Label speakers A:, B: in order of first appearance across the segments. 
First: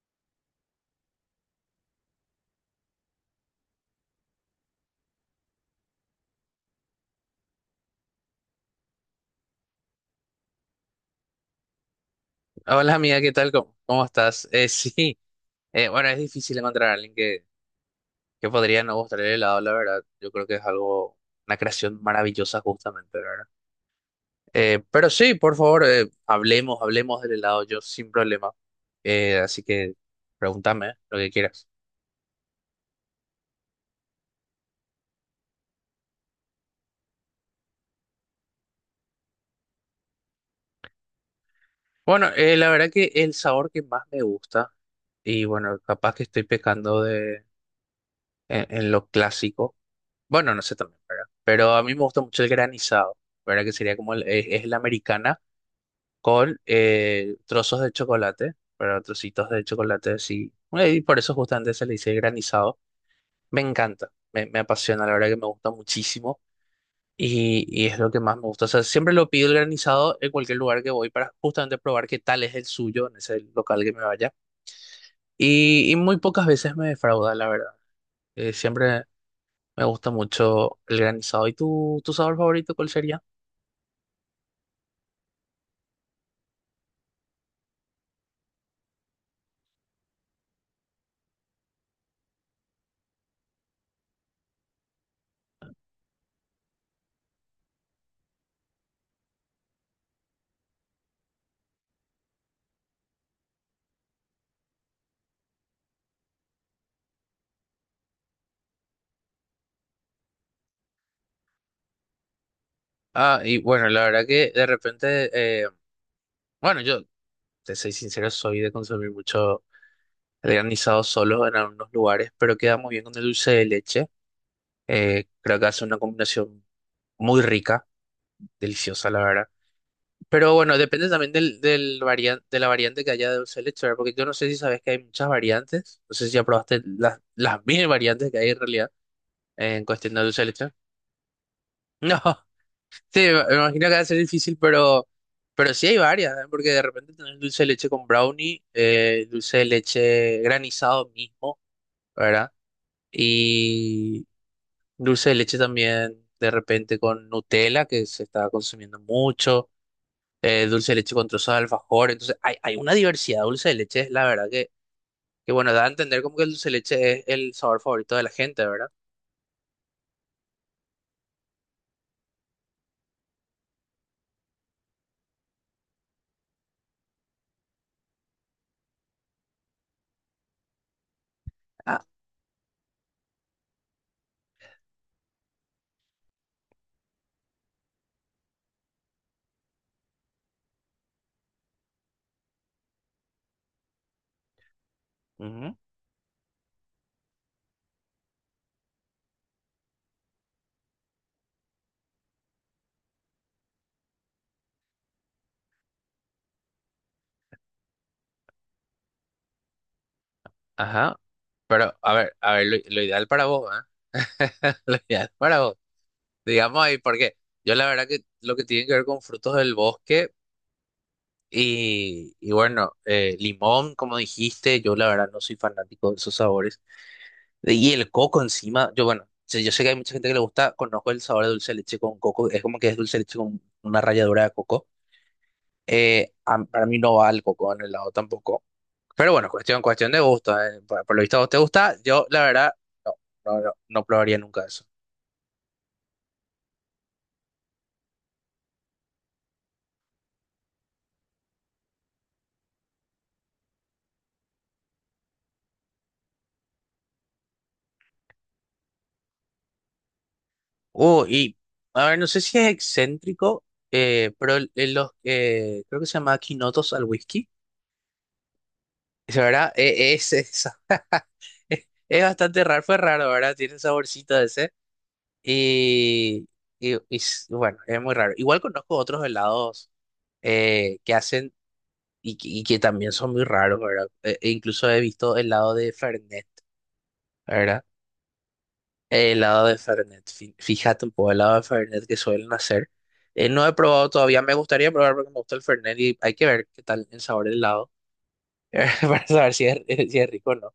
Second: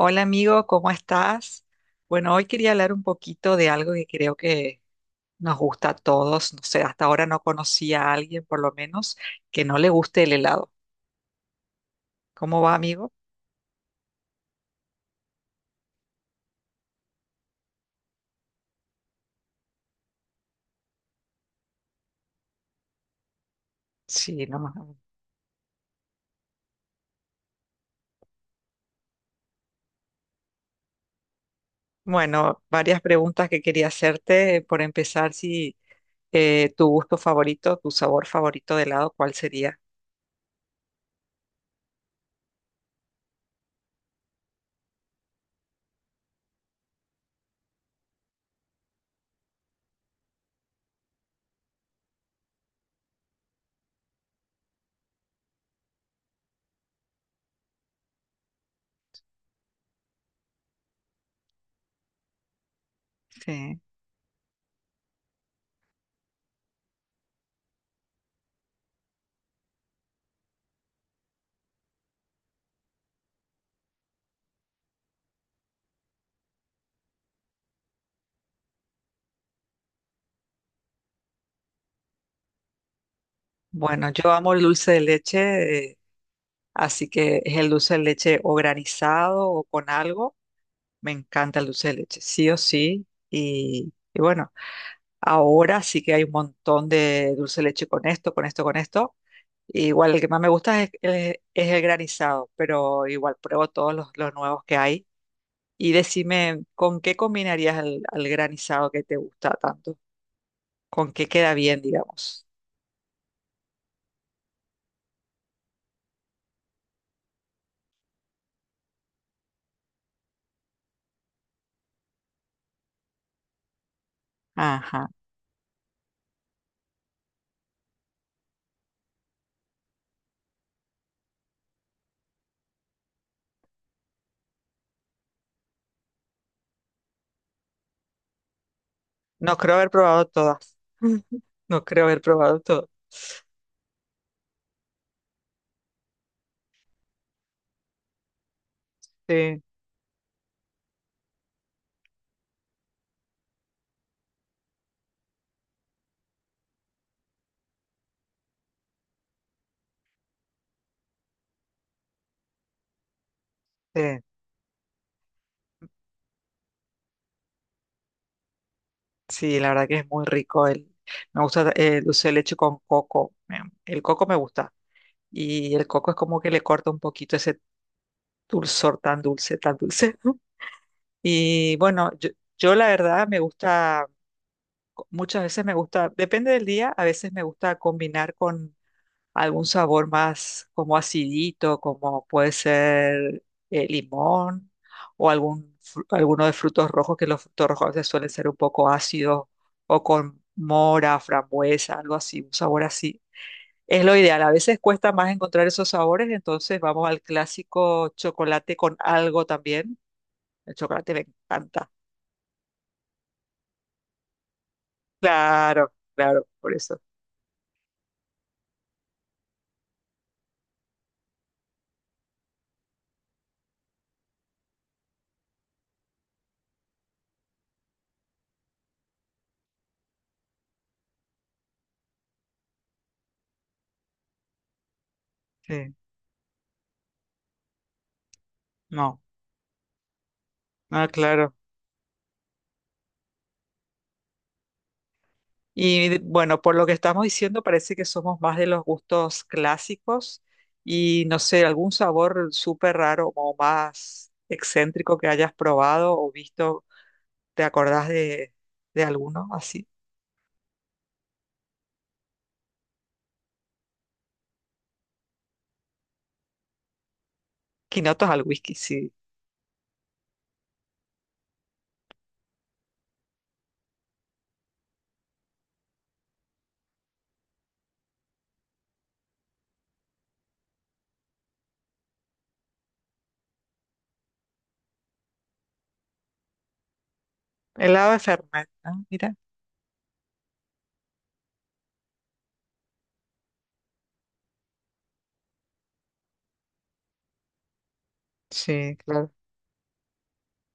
A: Hola amigo, ¿cómo estás? Bueno, hoy quería hablar un poquito de algo que creo que nos gusta a todos. No sé, hasta ahora no conocí a alguien, por lo menos, que no le guste el helado. ¿Cómo va,
B: Hola
A: amigo?
B: amiga, ¿qué tal? ¿¿Cómo estás? Sí, bueno, es difícil encontrar a alguien que podría no gustar el helado, la verdad. Yo creo que es algo, una creación maravillosa justamente, ¿la verdad?
A: Sí, no más.
B: Pero sí, por favor, hablemos, hablemos del helado, yo sin problema. Así que pregúntame lo que quieras.
A: Bueno, varias preguntas que quería hacerte. Por empezar, si tu gusto favorito, tu sabor favorito de helado, ¿cuál sería?
B: Bueno, la verdad que el sabor que más me gusta, y bueno, capaz que estoy pecando de, en lo clásico, bueno, no sé también, ¿verdad? Pero a mí me gusta mucho el granizado, ¿verdad? Que sería como es la americana con trozos de chocolate, pero trocitos de chocolate así. Y por eso justamente se le dice granizado. Me
A: Sí.
B: encanta, me apasiona, la verdad que me gusta muchísimo y es lo que más me gusta. O sea, siempre lo pido el granizado en cualquier lugar que voy para justamente probar qué tal es el suyo en ese local que me vaya. Y muy pocas veces me defrauda, la verdad. Siempre me gusta mucho el granizado. ¿Y tu sabor favorito cuál sería?
A: Bueno, yo amo el dulce de leche, así que es el dulce de leche o granizado o con algo. Me encanta el dulce de leche, sí o sí. Y bueno, ahora sí que hay un montón de dulce de leche con esto, con esto, con esto. Igual el que más me gusta es, el granizado, pero igual pruebo todos los nuevos que hay. Y decime, ¿con qué combinarías el, al granizado que te gusta tanto? ¿Con qué queda bien, digamos?
B: Ah, y bueno, la verdad que de repente, eh, bueno, yo te soy sincero, soy de consumir mucho el granizado solo en algunos lugares, pero queda muy bien con el dulce de leche.
A: Ajá.
B: Creo que hace una combinación muy rica, deliciosa, la verdad. Pero bueno, depende también del de la variante que haya de dulce de leche, ¿verdad? Porque yo no sé si sabes que hay muchas variantes. No sé si ya probaste las mil variantes que hay en realidad
A: No creo
B: en
A: haber
B: cuestión de
A: probado
B: dulce de leche.
A: todas. No creo
B: No,
A: haber probado todas.
B: sí, me imagino que va a ser difícil, pero sí hay varias, ¿eh? Porque de repente tenés dulce de leche con brownie, dulce
A: Sí,
B: de leche granizado mismo. ¿Verdad? Y dulce de leche también, de repente con Nutella, que se está consumiendo mucho, dulce de leche con trozos de alfajor, entonces hay una diversidad de dulce de leche,
A: sí.
B: la verdad que bueno, da a entender como que el dulce de leche es el sabor favorito de la gente, ¿verdad?
A: Sí, la verdad que es muy rico. El, me gusta el dulce de leche con coco. El coco me gusta. Y el coco es como que le corta un poquito ese dulzor tan dulce, tan dulce. Y
B: Ah,
A: bueno, yo la verdad me gusta, muchas veces me gusta, depende del día, a veces me gusta combinar con algún sabor más como acidito, como puede ser limón o
B: ujú,
A: algún, alguno de frutos rojos, que los frutos rojos a veces suelen ser un poco ácidos o con mora, frambuesa, algo así, un sabor así. Es lo ideal. A veces cuesta más encontrar esos sabores, entonces vamos al clásico chocolate con algo también. El chocolate
B: ajá,
A: me encanta.
B: pero a ver, lo ideal para vos, ¿eh? Lo ideal para vos,
A: Claro, claro, por
B: digamos ahí,
A: eso.
B: porque yo la verdad que lo que tiene que ver con frutos del bosque, y bueno, limón, como dijiste, yo la verdad no soy fanático de esos sabores. Y el coco encima, yo bueno, yo sé que hay mucha gente que le gusta, conozco el sabor de dulce de leche con coco, es como que es dulce de leche con una ralladura de coco.
A: Sí,
B: Para mí no va el coco en el helado tampoco.
A: no.
B: Pero bueno, cuestión, cuestión de gusto, eh.
A: Ah,
B: Por lo visto a vos
A: claro.
B: te gusta, yo la verdad no, no, no, no probaría nunca eso.
A: Y bueno, por lo que estamos diciendo, parece que somos más de los gustos clásicos y no sé, algún sabor súper raro o más excéntrico que hayas probado o visto, ¿te acordás de alguno así?
B: Y a ver, no sé si es excéntrico, pero creo que se llama quinotos al whisky.
A: Quinotos al whisky, sí.
B: Esa, ¿verdad? Esa. Es bastante raro, fue raro, ¿verdad? Tiene saborcito ese. Y, y, bueno, es muy raro. Igual conozco otros helados que hacen y que también son muy raros, ¿verdad? E incluso he visto helado de Fernet, ¿verdad?
A: Helado de Fernet, ah, mira.
B: Helado de Fernet. Fíjate un poco, helado de Fernet que suelen hacer. No he probado todavía, me gustaría probar porque me gusta el Fernet y hay que ver qué tal el sabor del helado
A: Sí,
B: para
A: claro,
B: saber si es, si es rico o no.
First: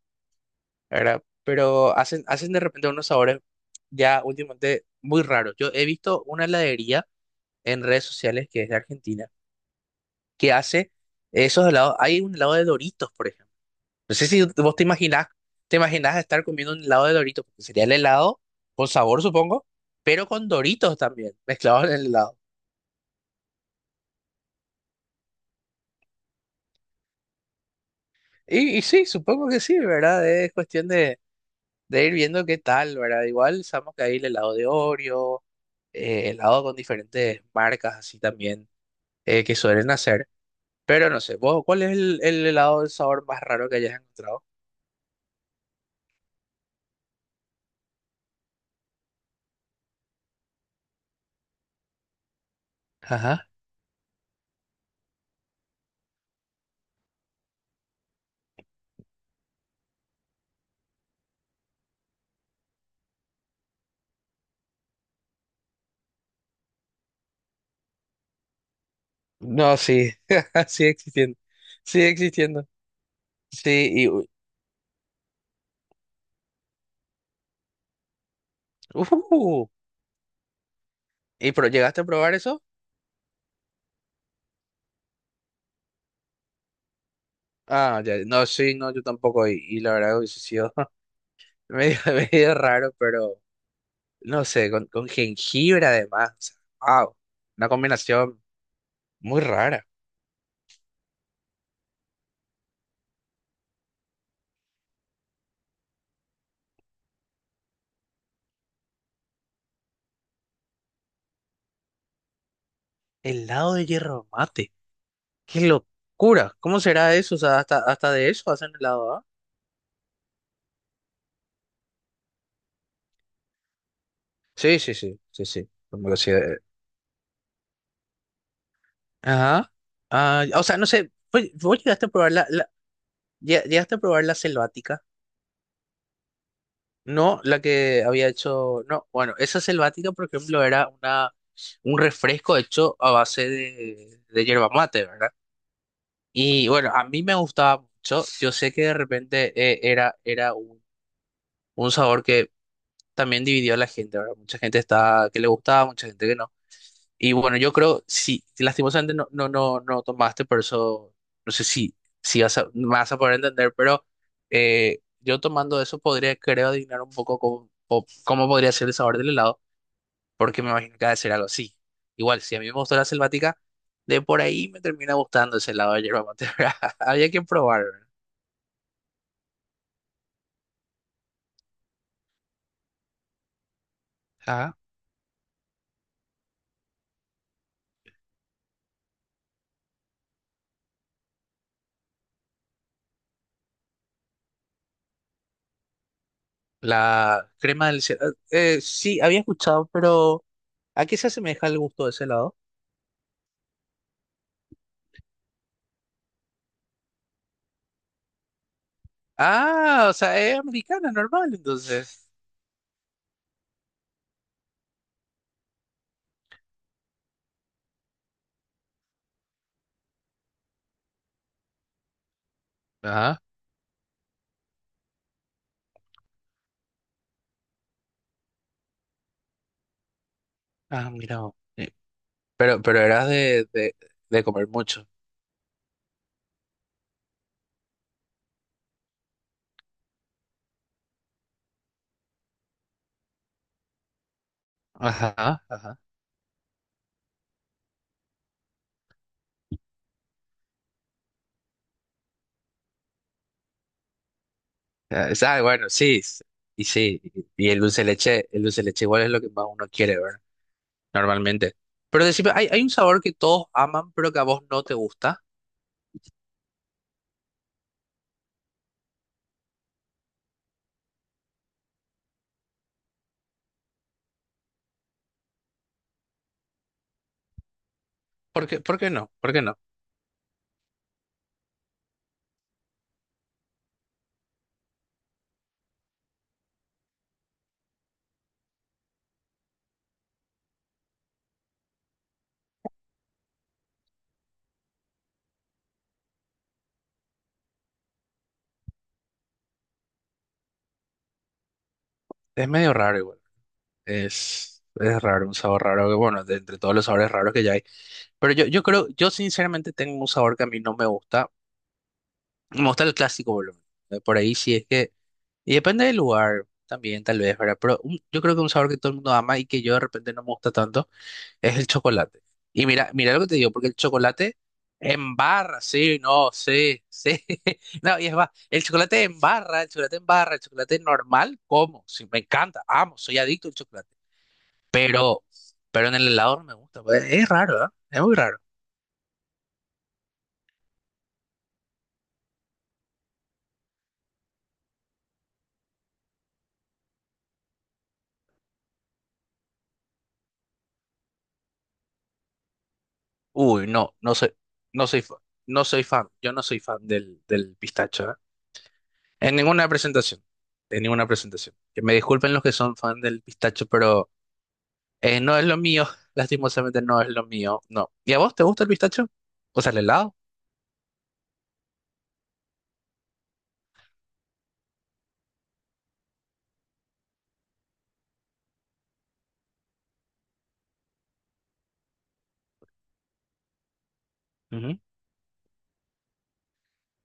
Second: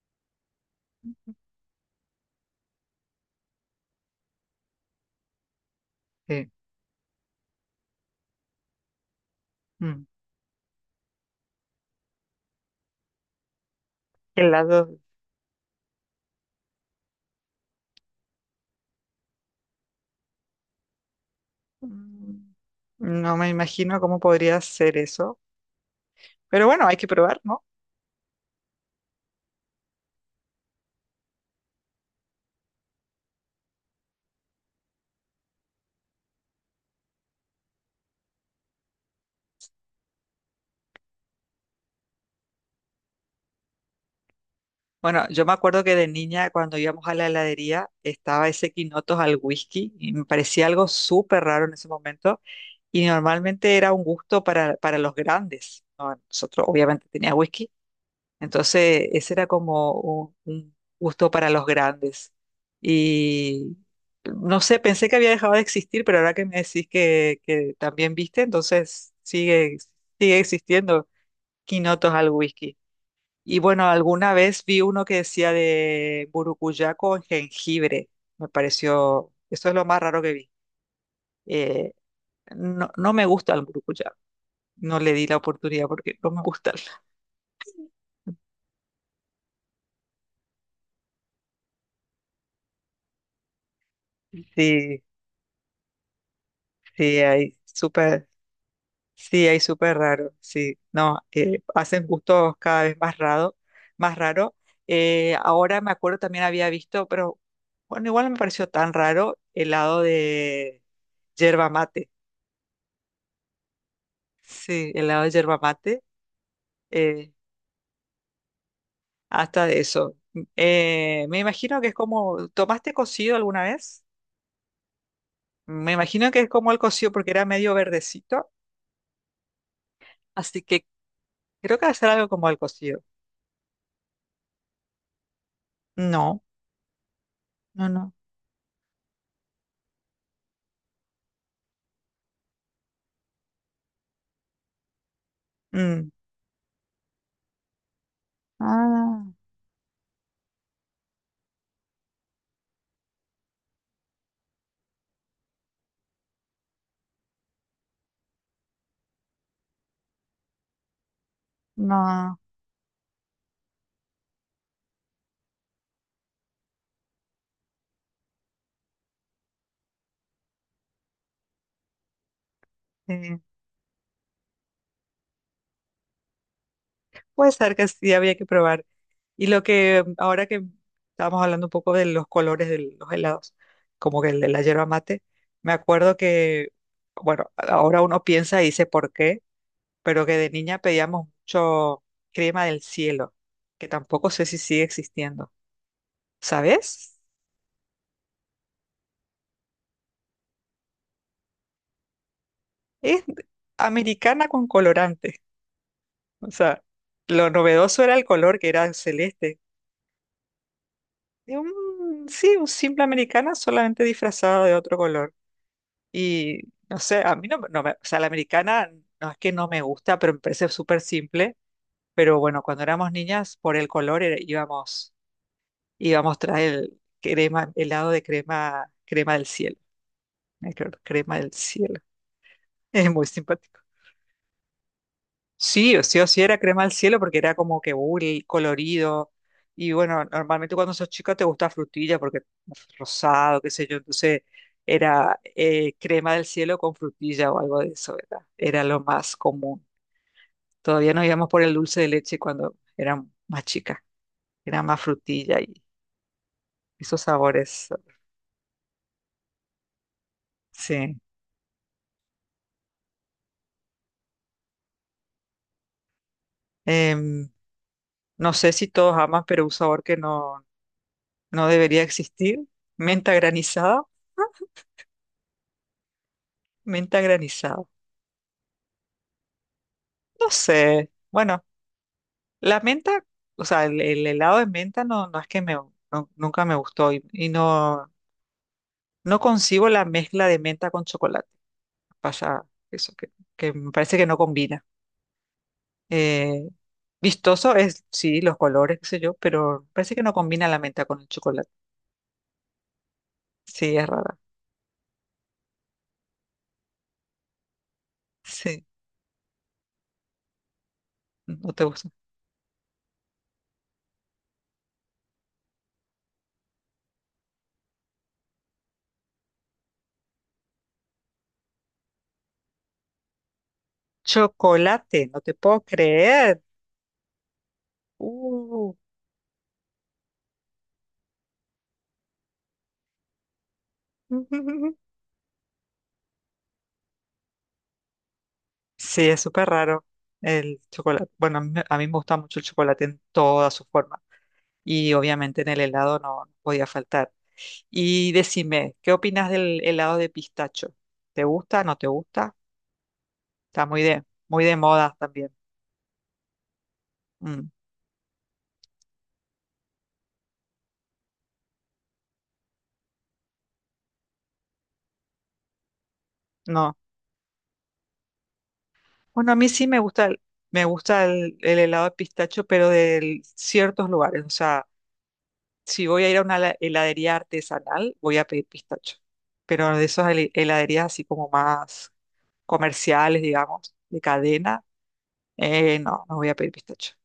B: ¿Verdad? Pero hacen, hacen de repente unos sabores ya últimamente muy raros. Yo he visto una
A: sí.
B: heladería en redes sociales que es de Argentina,
A: Mm.
B: que hace esos helados. Hay un helado de Doritos, por ejemplo. No sé si vos
A: Helado.
B: te imaginás estar comiendo un helado de Doritos, porque sería el helado con sabor, supongo, pero con Doritos también, mezclados en el helado.
A: Mm, no me imagino cómo podría ser eso, pero bueno, hay que probar, ¿no?
B: Y sí, supongo que sí, ¿verdad? Es cuestión de ir viendo qué tal, ¿verdad? Igual sabemos que hay el helado de Oreo, helado con diferentes marcas así también que suelen hacer. Pero no sé, vos, ¿cuál es el helado del sabor más raro que hayas encontrado?
A: Bueno, yo me acuerdo que de niña, cuando íbamos a la heladería, estaba ese quinotos al whisky y me parecía algo súper raro en ese momento. Y
B: Ajá.
A: normalmente era un gusto para los grandes, ¿no? Nosotros, obviamente, tenía whisky. Entonces, ese era como un gusto para los grandes. Y no sé, pensé que había dejado de existir, pero ahora que me decís que también viste, entonces sigue,
B: No, sí,
A: sigue
B: sigue
A: existiendo
B: existiendo, sigue
A: quinotos al
B: existiendo.
A: whisky. Y
B: Sí,
A: bueno,
B: y,
A: alguna vez vi uno que decía de burucuyá con jengibre. Me pareció,
B: uh,
A: eso es lo más raro que vi.
B: ¿y pero
A: Eh,
B: llegaste a probar eso?
A: no, no me gusta el burucuyá. No le di la oportunidad porque no me gusta.
B: Ah, ya, no, sí, no, yo tampoco, y la verdad hubiese sido medio, medio raro, pero no sé,
A: Sí,
B: con jengibre además, o sea, wow,
A: sí, hay
B: una
A: súper,
B: combinación muy
A: sí, hay
B: rara.
A: súper raro. Sí, no, hacen gustos cada vez más raro, más raro. Ahora me acuerdo también había visto, pero bueno, igual no me pareció tan raro helado de yerba mate.
B: Helado de hierro mate,
A: Sí, helado de yerba
B: qué
A: mate
B: locura, ¿cómo será
A: eh,
B: eso? O sea, hasta, hasta de eso hacen helado, ¿ah?
A: hasta de eso. Me imagino que es como, ¿tomaste cocido alguna vez?
B: Sí, sí, sí, sí, sí.
A: Me
B: Como que
A: imagino
B: sí,
A: que es como el cocido porque era medio verdecito,
B: ajá. Ah,
A: así
B: o sea,
A: que
B: no sé, pues, vos
A: creo que va a
B: llegaste
A: ser
B: a
A: algo
B: probar la,
A: como el
B: la-
A: cocido.
B: llegaste a probar la selvática.
A: No,
B: No, la
A: no,
B: que
A: no.
B: había hecho, no, bueno, esa selvática, por ejemplo, era una un refresco hecho a base de yerba mate, ¿verdad?
A: Mm.
B: Y bueno, a mí me gustaba mucho. Yo sé que de
A: Ah,
B: repente era un sabor que también dividió a la gente, ¿verdad? Mucha gente estaba que le gustaba, mucha gente que no. Y bueno, yo creo, sí, lastimosamente no, no, no, no tomaste, por eso no sé si,
A: no.
B: si vas a, me vas a poder entender, pero yo tomando eso podría, creo, adivinar un poco cómo podría ser el sabor del helado, porque me imagino que ha de ser algo así. Igual, si a mí me gustó la
A: eh,
B: selvática, de por ahí me termina gustando ese helado de yerba mate. ¿Verdad? Había que
A: Puede ser
B: probar,
A: que
B: ¿verdad?
A: sí, había que probar. Y lo que ahora que estábamos hablando un poco de los colores de los helados, como que el de la
B: Ah,
A: yerba mate, me acuerdo que, bueno, ahora uno piensa y dice por qué. Pero que de niña pedíamos mucho crema del cielo, que tampoco sé si sigue existiendo. ¿Sabes?
B: la crema del Sí, había escuchado, pero ¿a qué se asemeja el gusto de ese helado?
A: Es americana con colorante. O sea, lo novedoso era el color, que era celeste.
B: Ah, o sea, es americana, normal,
A: Y
B: entonces.
A: sí, un simple americana solamente disfrazado de otro color. Y no sé, a mí no, no me, o sea, la americana no es que no me gusta, pero me parece súper simple. Pero bueno, cuando éramos
B: Ajá.
A: niñas, por el color íbamos, íbamos tras el crema, helado de crema, crema del cielo. Ay, claro,
B: Ah,
A: crema
B: mira
A: del
B: vos.
A: cielo.
B: Pero
A: Es muy
B: eras
A: simpático.
B: de comer mucho.
A: Sí, o sí o sí era crema del cielo porque era como que y colorido. Y bueno, normalmente cuando sos chica te gusta frutilla porque es rosado, qué sé yo. Entonces era
B: Ajá, ajá.
A: crema del cielo con frutilla o algo de eso, ¿verdad? Era lo más común. Todavía no íbamos por el dulce de leche cuando era más chica. Era más frutilla y
B: Bueno, sí. Y
A: esos
B: sí. Y el
A: sabores.
B: dulce de leche, el dulce de leche igual es lo que más uno quiere, ¿verdad?
A: Sí.
B: Normalmente. Pero decime, ¿hay, hay un sabor que todos aman, pero que a vos no te gusta?
A: Em, no sé si todos aman, pero un sabor que no, no debería existir. Menta granizada, menta granizada.
B: Por qué no? ¿Por qué no?
A: No sé. Bueno, la menta, o sea, el helado de menta no, no es que me, nunca me gustó y no, no concibo la mezcla de menta con chocolate. Pasa eso, que me parece que no combina. Eh, vistoso es, sí, los colores, qué sé yo, pero parece que no combina la menta con el chocolate.
B: Es medio raro igual.
A: Sí, es rara.
B: Es raro, un sabor raro que, bueno, de entre todos los sabores raros que ya hay. Pero yo
A: Sí,
B: creo, yo sinceramente tengo un sabor que a mí no me gusta.
A: no te gusta.
B: Me gusta el clásico, boludo. Por ahí sí es que. Y depende del lugar también, tal vez, ¿verdad? Pero yo creo que un sabor que todo el mundo ama y que yo de repente no me gusta tanto es el chocolate. Y mira, mira lo que te digo, porque el chocolate
A: Chocolate,
B: en
A: no te puedo
B: barra, sí, no,
A: creer.
B: sí, sí. No, y es va, el
A: Uh.
B: chocolate en barra, el chocolate en barra, el chocolate normal, como, sí, me encanta, amo, soy adicto al chocolate. Pero, pero en el helado no me gusta, pues, es raro, ¿verdad? Es muy raro.
A: Sí, es súper raro el chocolate. Bueno, a mí me gusta mucho el chocolate en toda su forma. Y obviamente en el helado no, no podía faltar. Y decime, ¿qué opinas del helado de pistacho? ¿Te gusta? ¿No te gusta? Está
B: Uy, no,
A: muy de
B: no
A: moda
B: soy, fa-
A: también.
B: no soy fan, yo no soy fan del,
A: Mm,
B: del pistacho, ¿eh? En ninguna presentación. En ninguna presentación. Que me disculpen los que son fan del pistacho, pero no es lo mío.
A: no.
B: Lastimosamente no es lo mío. No. ¿Y a vos te gusta el pistacho?
A: Bueno, a mí
B: O
A: sí
B: sea,
A: me
B: el
A: gusta
B: helado.
A: me gusta el helado de pistacho, pero de ciertos lugares. O sea, si voy a ir a una heladería artesanal, voy a pedir pistacho. Pero de esas heladerías así como más comerciales, digamos, de cadena, no, no voy a pedir pistacho.